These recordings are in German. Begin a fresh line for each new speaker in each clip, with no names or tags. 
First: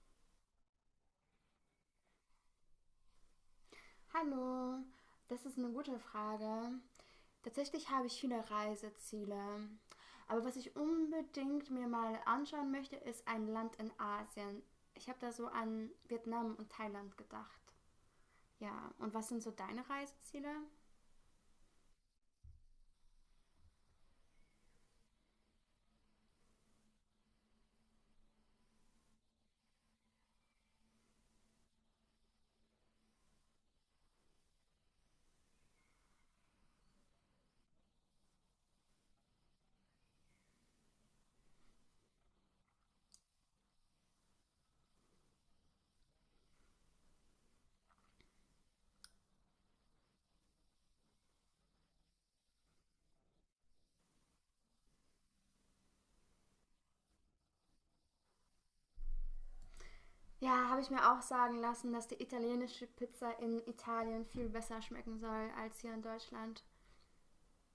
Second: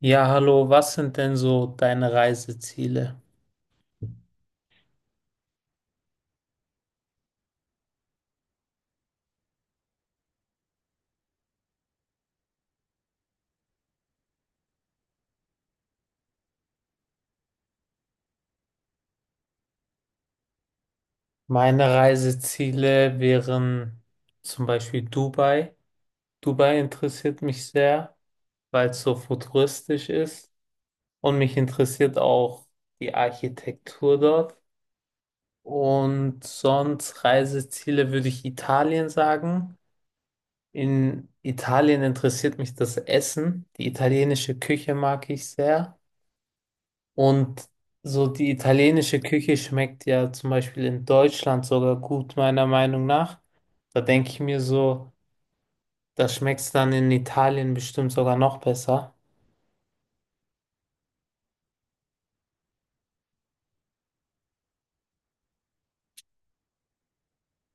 Ja, hallo, was sind denn so deine Reiseziele?
Hallo, das ist eine gute Frage. Tatsächlich habe ich viele Reiseziele. Aber was ich unbedingt mir mal anschauen möchte, ist ein Land in Asien. Ich habe da so an Vietnam und Thailand gedacht. Ja, und was sind so deine Reiseziele?
Meine Reiseziele wären zum Beispiel Dubai. Dubai interessiert mich sehr, weil es so futuristisch ist, und mich interessiert auch die Architektur dort. Und sonst Reiseziele würde ich Italien sagen. In Italien interessiert mich das Essen. Die italienische Küche mag ich sehr. Und so, die italienische Küche schmeckt ja zum Beispiel in Deutschland sogar gut, meiner Meinung nach. Da denke ich mir so, das schmeckt dann in Italien bestimmt sogar noch besser.
Ja, habe ich mir auch sagen lassen, dass die italienische Pizza in Italien viel besser schmecken soll als hier in Deutschland.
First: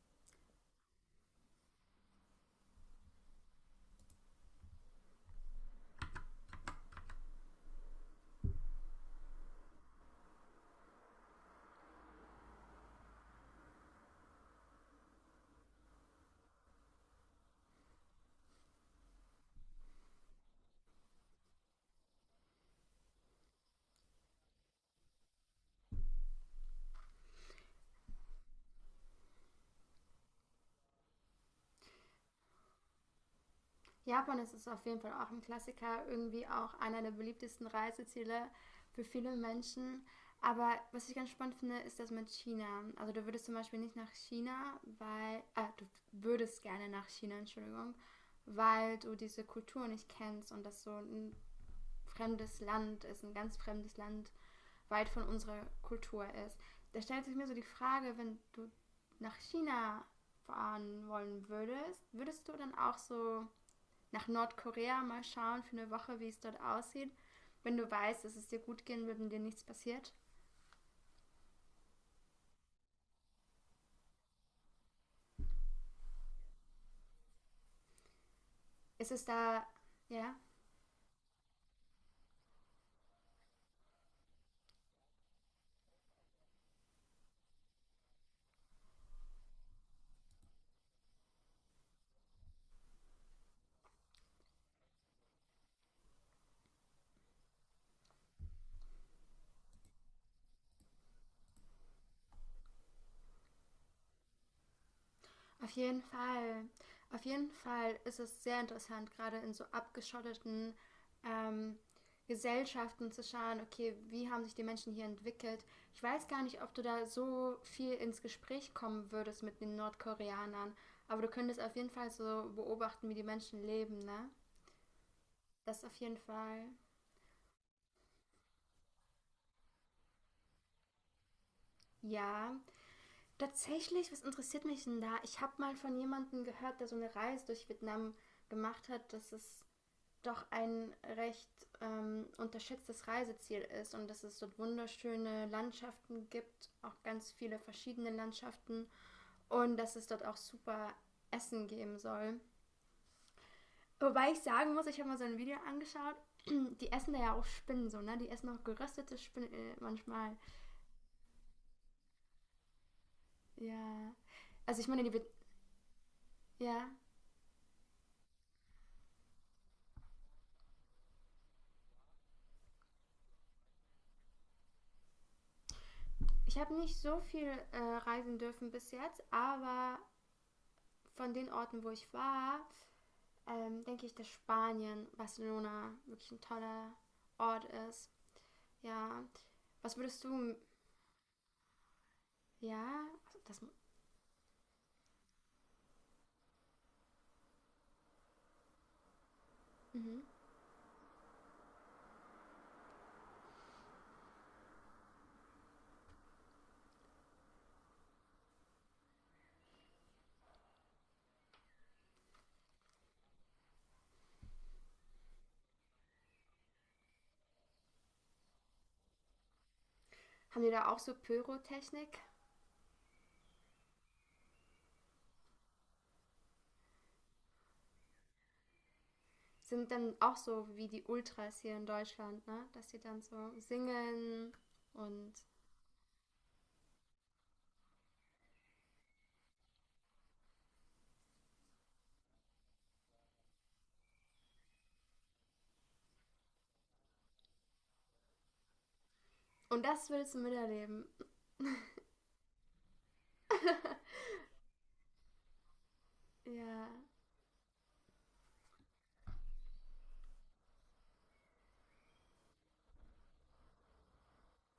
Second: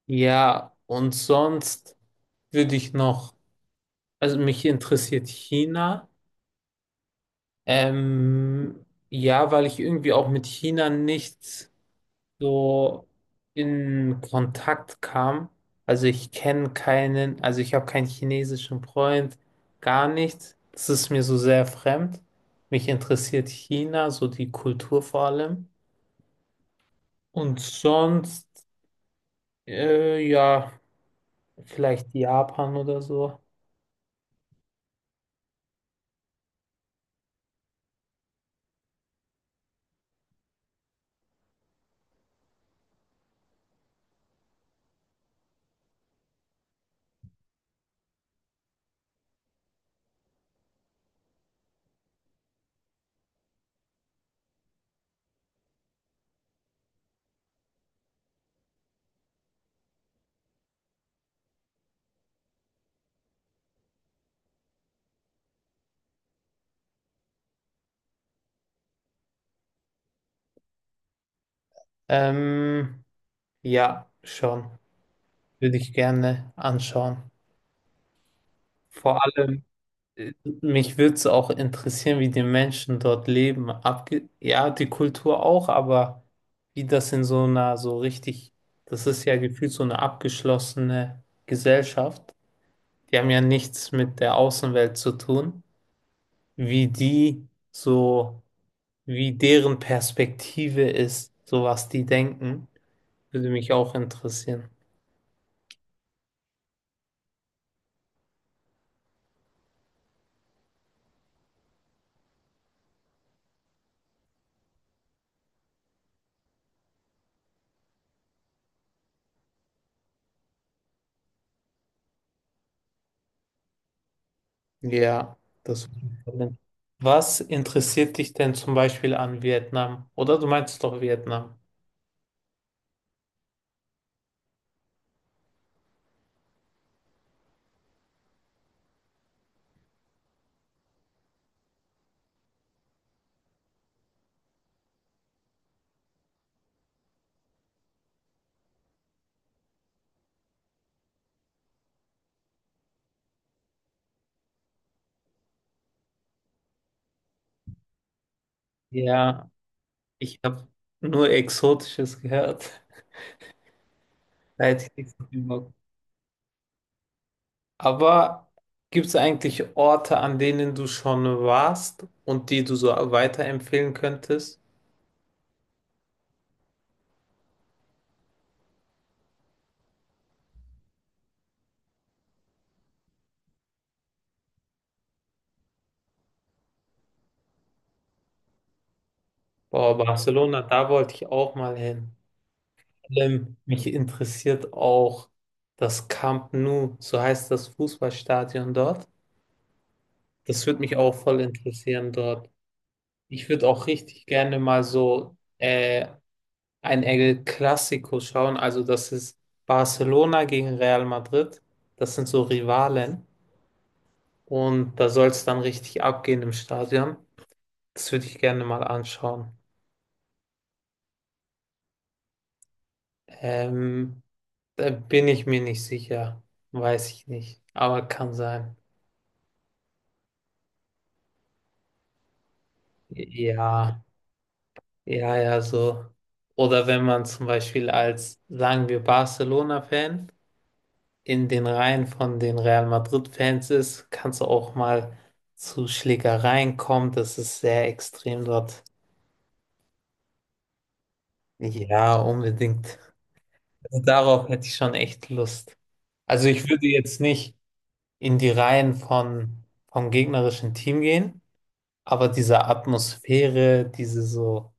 Ja, und sonst würde ich noch, also mich interessiert China. Ähm, ja, weil ich irgendwie auch mit China nichts, so in Kontakt kam. Also ich kenne keinen, also ich habe keinen chinesischen Freund, gar nichts. Das ist mir so sehr fremd. Mich interessiert China, so die Kultur vor allem. Und sonst, ja, vielleicht Japan oder so.
Japan ist es auf jeden Fall auch ein Klassiker, irgendwie auch einer der beliebtesten Reiseziele für viele Menschen. Aber was ich ganz spannend finde, ist das mit China. Also du würdest zum Beispiel nicht nach China, weil, du würdest gerne nach China, Entschuldigung, weil du diese Kultur nicht kennst und das so ein fremdes Land ist, ein ganz fremdes Land, weit von unserer Kultur ist. Da stellt sich mir so die Frage, wenn du nach China fahren wollen würdest, würdest du dann auch so nach Nordkorea, mal schauen für eine Woche, wie es dort aussieht. Wenn du weißt, dass es dir gut gehen wird und dir nichts passiert.
Ähm, ja, schon. Würde ich gerne anschauen.
Ist
Vor
es
allem.
da, ja,
Mich würde es auch interessieren, wie die Menschen dort leben. Abge ja, die Kultur auch, aber wie das in so einer so richtig, das ist ja gefühlt so eine abgeschlossene Gesellschaft. Die haben ja nichts mit der Außenwelt zu tun. Wie die so, wie deren Perspektive ist, so was die denken, würde mich auch interessieren.
auf jeden Fall. Auf jeden Fall ist es sehr interessant, gerade in so abgeschotteten ähm, Gesellschaften zu schauen, okay, wie haben sich die Menschen hier entwickelt. Ich weiß gar nicht, ob du da so viel ins Gespräch kommen würdest mit den Nordkoreanern, aber du könntest auf jeden Fall so beobachten, wie die Menschen leben, ne?
Ja,
Das
das.
auf jeden Fall.
Was interessiert dich denn zum Beispiel an Vietnam? Oder du meinst doch Vietnam?
Ja, tatsächlich, was interessiert mich denn da? Ich habe mal von jemandem gehört, der so eine Reise durch Vietnam gemacht hat, dass es doch ein recht unterschätztes Reiseziel ist und dass es dort wunderschöne Landschaften gibt, auch ganz viele verschiedene Landschaften und dass es dort auch super Essen geben soll. Wobei ich sagen muss, ich habe mal so ein Video angeschaut, die essen da ja auch Spinnen so, ne? Die essen auch geröstete
Ja,
Spinnen manchmal.
ich habe nur Exotisches gehört.
Ja.
Da
Also
hätte
ich meine,
ich
die...
nicht
Be
so viel Bock.
ja.
Aber gibt es eigentlich Orte, an denen du schon warst und die du so weiterempfehlen könntest?
Ich habe nicht so viel reisen dürfen bis jetzt, aber von den Orten, wo ich war, denke ich, dass Spanien, Barcelona wirklich ein toller Ort ist. Ja. Was
Boah,
würdest du,
Barcelona, da wollte ich auch mal hin.
ja,
Vor allem,
das,
mich interessiert auch das Camp Nou, so heißt das Fußballstadion dort.
mhm.
Das würde mich auch voll interessieren dort. Ich würde auch richtig gerne mal so ein El Clasico schauen. Also das ist Barcelona gegen Real Madrid. Das sind so Rivalen. Und da soll es dann richtig abgehen im Stadion. Das würde ich gerne mal anschauen.
Haben die da auch so Pyrotechnik?
Ähm, Da bin ich mir nicht sicher. Weiß ich nicht. Aber kann sein.
Sind dann auch so wie die Ultras hier in Deutschland, ne? Dass die dann so
Ja,
singen und,
ja, ja, so. Oder wenn man zum Beispiel als, sagen wir, Barcelona-Fan in den Reihen von den Real Madrid-Fans ist, kann es auch mal zu Schlägereien kommen. Das ist sehr extrem dort.
und das würdest du miterleben.
Ja, unbedingt. Also darauf hätte ich schon echt Lust. Also ich würde
Ja.
jetzt nicht in die Reihen von, vom gegnerischen Team gehen, aber diese Atmosphäre, diese so,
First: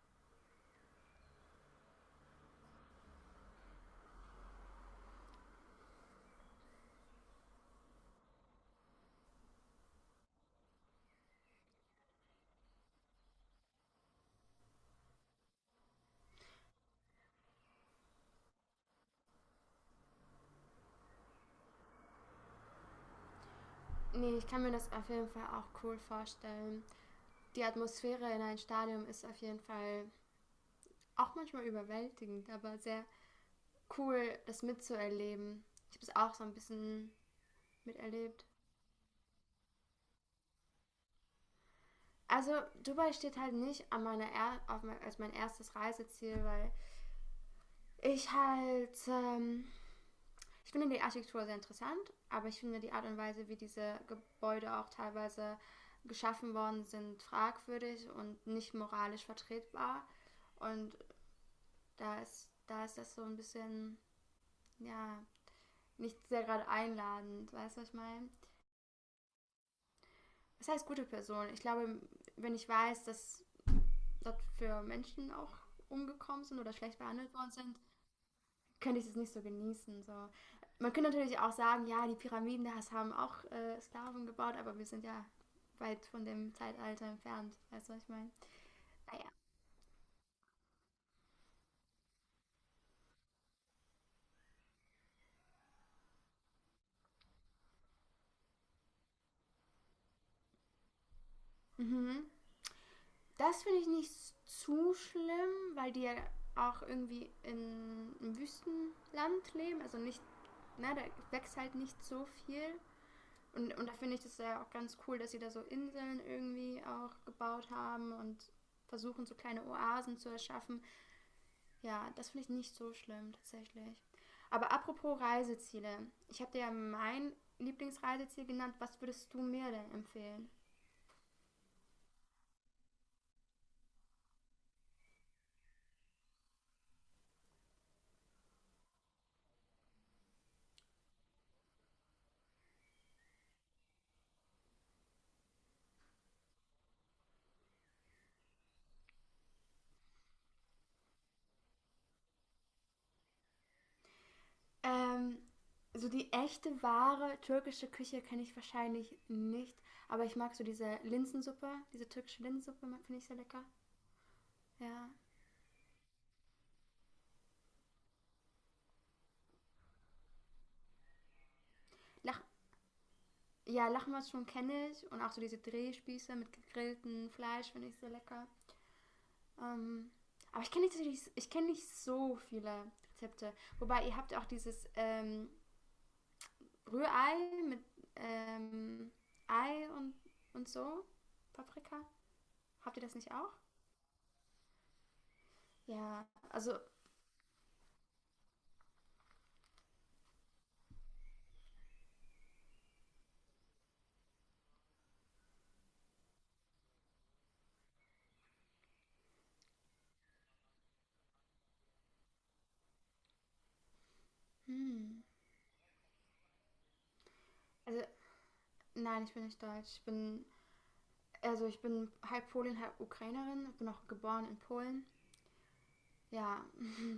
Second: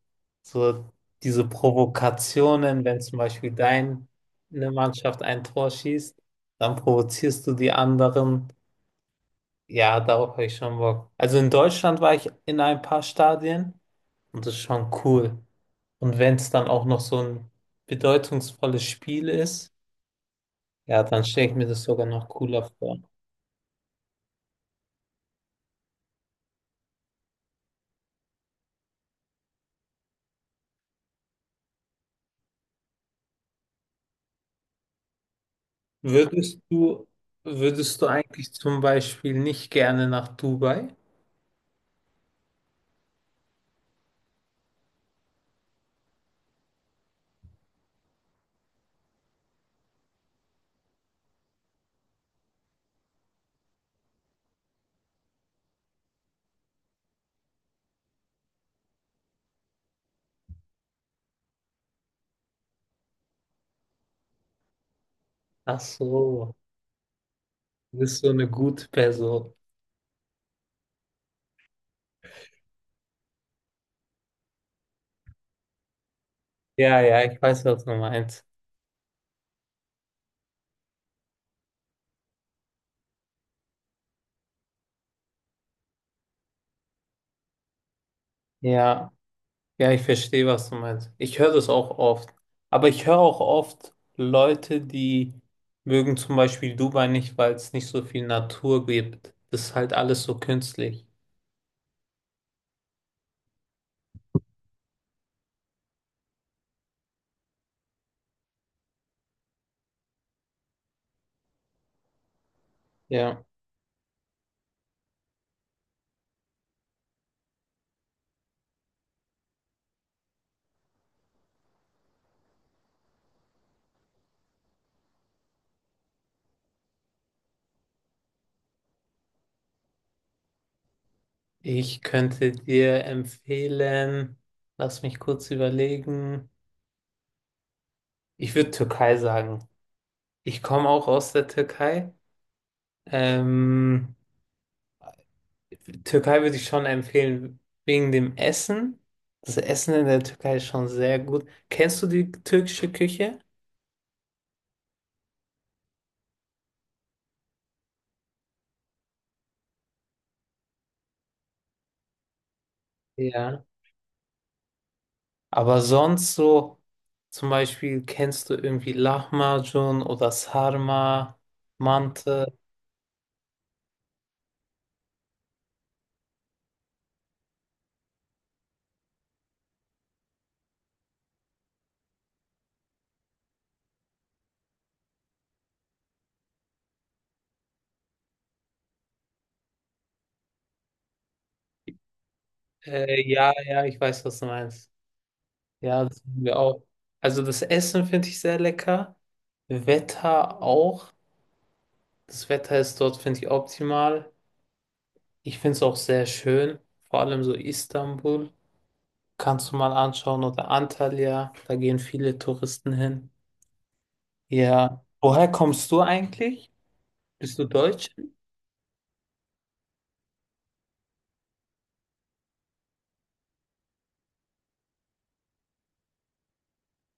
so diese Provokationen, wenn zum Beispiel deine Mannschaft ein Tor schießt, dann provozierst du die anderen. Ja, darauf habe ich schon Bock. Also in Deutschland war ich in ein paar Stadien und das ist schon cool. Und wenn es dann auch noch so ein bedeutungsvolles Spiel ist, ja, dann stelle ich mir das sogar noch cooler vor.
Nee, ich kann mir das auf jeden Fall auch cool vorstellen. Die Atmosphäre in einem Stadion ist auf jeden Fall auch manchmal überwältigend, aber sehr cool, das mitzuerleben. Ich habe es auch so ein
Würdest du,
bisschen
würdest du
miterlebt.
eigentlich zum Beispiel nicht gerne nach Dubai?
Also Dubai steht halt nicht an meiner er auf mein, als mein erstes Reiseziel, weil ich halt ich finde die Architektur sehr interessant, aber ich finde die Art und Weise, wie diese Gebäude auch teilweise geschaffen worden sind, fragwürdig und nicht moralisch vertretbar. Und da ist das so ein bisschen, ja,
Ach
nicht sehr
so,
gerade einladend, weißt du, was ich
du bist so
meine?
eine gute Person.
Das heißt gute Person. Ich glaube, wenn ich weiß, dass dort für Menschen auch umgekommen sind oder schlecht
Ja, ja,
behandelt
ich
worden
weiß,
sind,
was du meinst.
könnte ich das nicht so genießen. So. Man könnte natürlich auch sagen, ja, die Pyramiden das haben auch Sklaven gebaut, aber wir sind ja weit von dem Zeitalter entfernt, weißt du, was ich meine?
Ja.
Naja.
Ja, ich verstehe, was du meinst. Ich höre das auch oft. Aber ich höre auch oft Leute, die mögen zum Beispiel Dubai nicht, weil es nicht so viel Natur gibt. Das ist halt alles so künstlich.
Mhm. Das finde ich nicht zu schlimm, weil die ja auch irgendwie in einem Wüstenland leben. Also nicht, na, da wächst halt nicht so viel.
Ja.
Und da finde ich das ja auch ganz cool, dass sie da so Inseln irgendwie auch gebaut haben und versuchen, so kleine Oasen zu erschaffen. Ja, das finde ich nicht so schlimm tatsächlich. Aber apropos Reiseziele. Ich habe dir ja mein Lieblingsreiseziel genannt. Was würdest du mir denn empfehlen?
Ich könnte dir empfehlen, lass mich kurz überlegen. Ich würde Türkei sagen. Ich komme auch aus der Türkei. Ähm, Türkei würde ich schon empfehlen, wegen dem Essen. Das Essen in der Türkei ist schon sehr gut. Kennst du die türkische Küche?
Ähm, so die echte, wahre türkische Küche kenne ich wahrscheinlich nicht. Aber ich mag so diese Linsensuppe, diese türkische Linsensuppe finde ich sehr
Ja.
lecker. Ja.
Aber sonst so, zum Beispiel kennst du irgendwie Lahmacun oder Sarma,
Lach
Mante.
ja, Lachmatschum kenne ich und auch so diese Drehspieße mit gegrilltem Fleisch finde ich sehr lecker. Ähm, aber ich kenne nicht so viele Rezepte. Wobei ihr habt ja auch dieses Rührei mit ähm, Ei und so, Paprika. Habt ihr das nicht auch?
Ja, ja, ich weiß, was du meinst. Ja, das
Ja,
haben wir
also
auch. Also das Essen finde ich sehr lecker. Wetter auch. Das Wetter ist dort, finde ich, optimal. Ich finde es auch sehr schön. Vor allem so Istanbul. Kannst du mal anschauen oder Antalya. Da gehen viele Touristen hin. Ja.
hm.
Woher kommst du eigentlich? Bist du
Also,
Deutsch?
nein, ich bin nicht deutsch. Also ich bin halb Polin, halb Ukrainerin. Ich bin auch geboren in Polen. Ja,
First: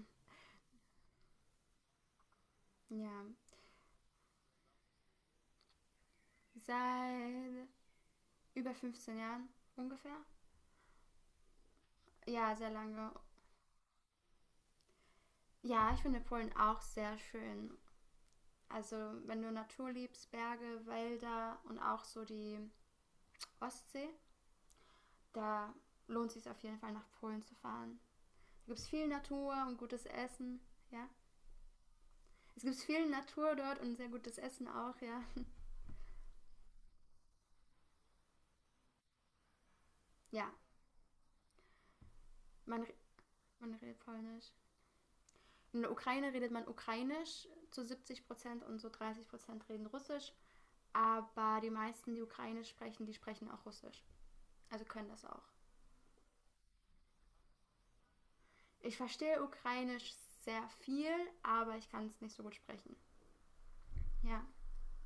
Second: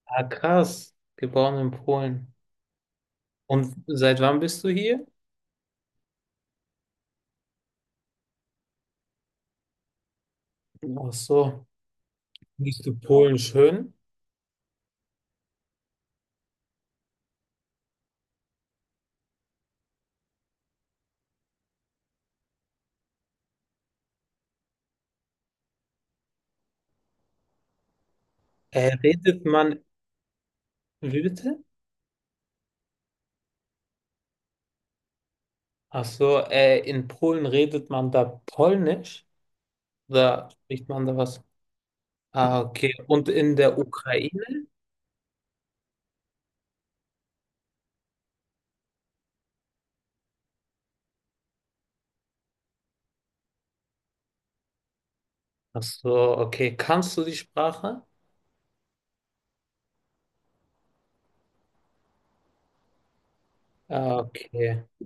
Ah, krass. Geboren in Polen.
ja.
Und seit wann bist du hier?
Seit über 15 Jahren ungefähr.
Ach so.
Ja, sehr
Bist du
lange.
Polen schön?
Ja, ich finde Polen auch sehr schön. Also, wenn du Natur liebst, Berge, Wälder und auch so die Ostsee, da lohnt es sich auf jeden Fall nach Polen zu fahren. Da gibt es viel
Redet
Natur und
man,
gutes Essen, ja.
wie bitte?
Es gibt viel Natur dort und sehr gutes Essen auch, ja.
Ach so, in Polen redet man da Polnisch? Oder
Ja,
spricht man da was? Ah,
Man,
okay. Und in
man
der
redet Polnisch.
Ukraine?
In der Ukraine redet man Ukrainisch zu 70% und so 30% reden Russisch. Aber die meisten, die Ukrainisch sprechen, die sprechen auch Russisch. Also können das auch.
Ach so, okay. Kannst du die Sprache?
Ich verstehe Ukrainisch sehr viel, aber ich kann es nicht so gut sprechen.
Ah,
Ja.
okay.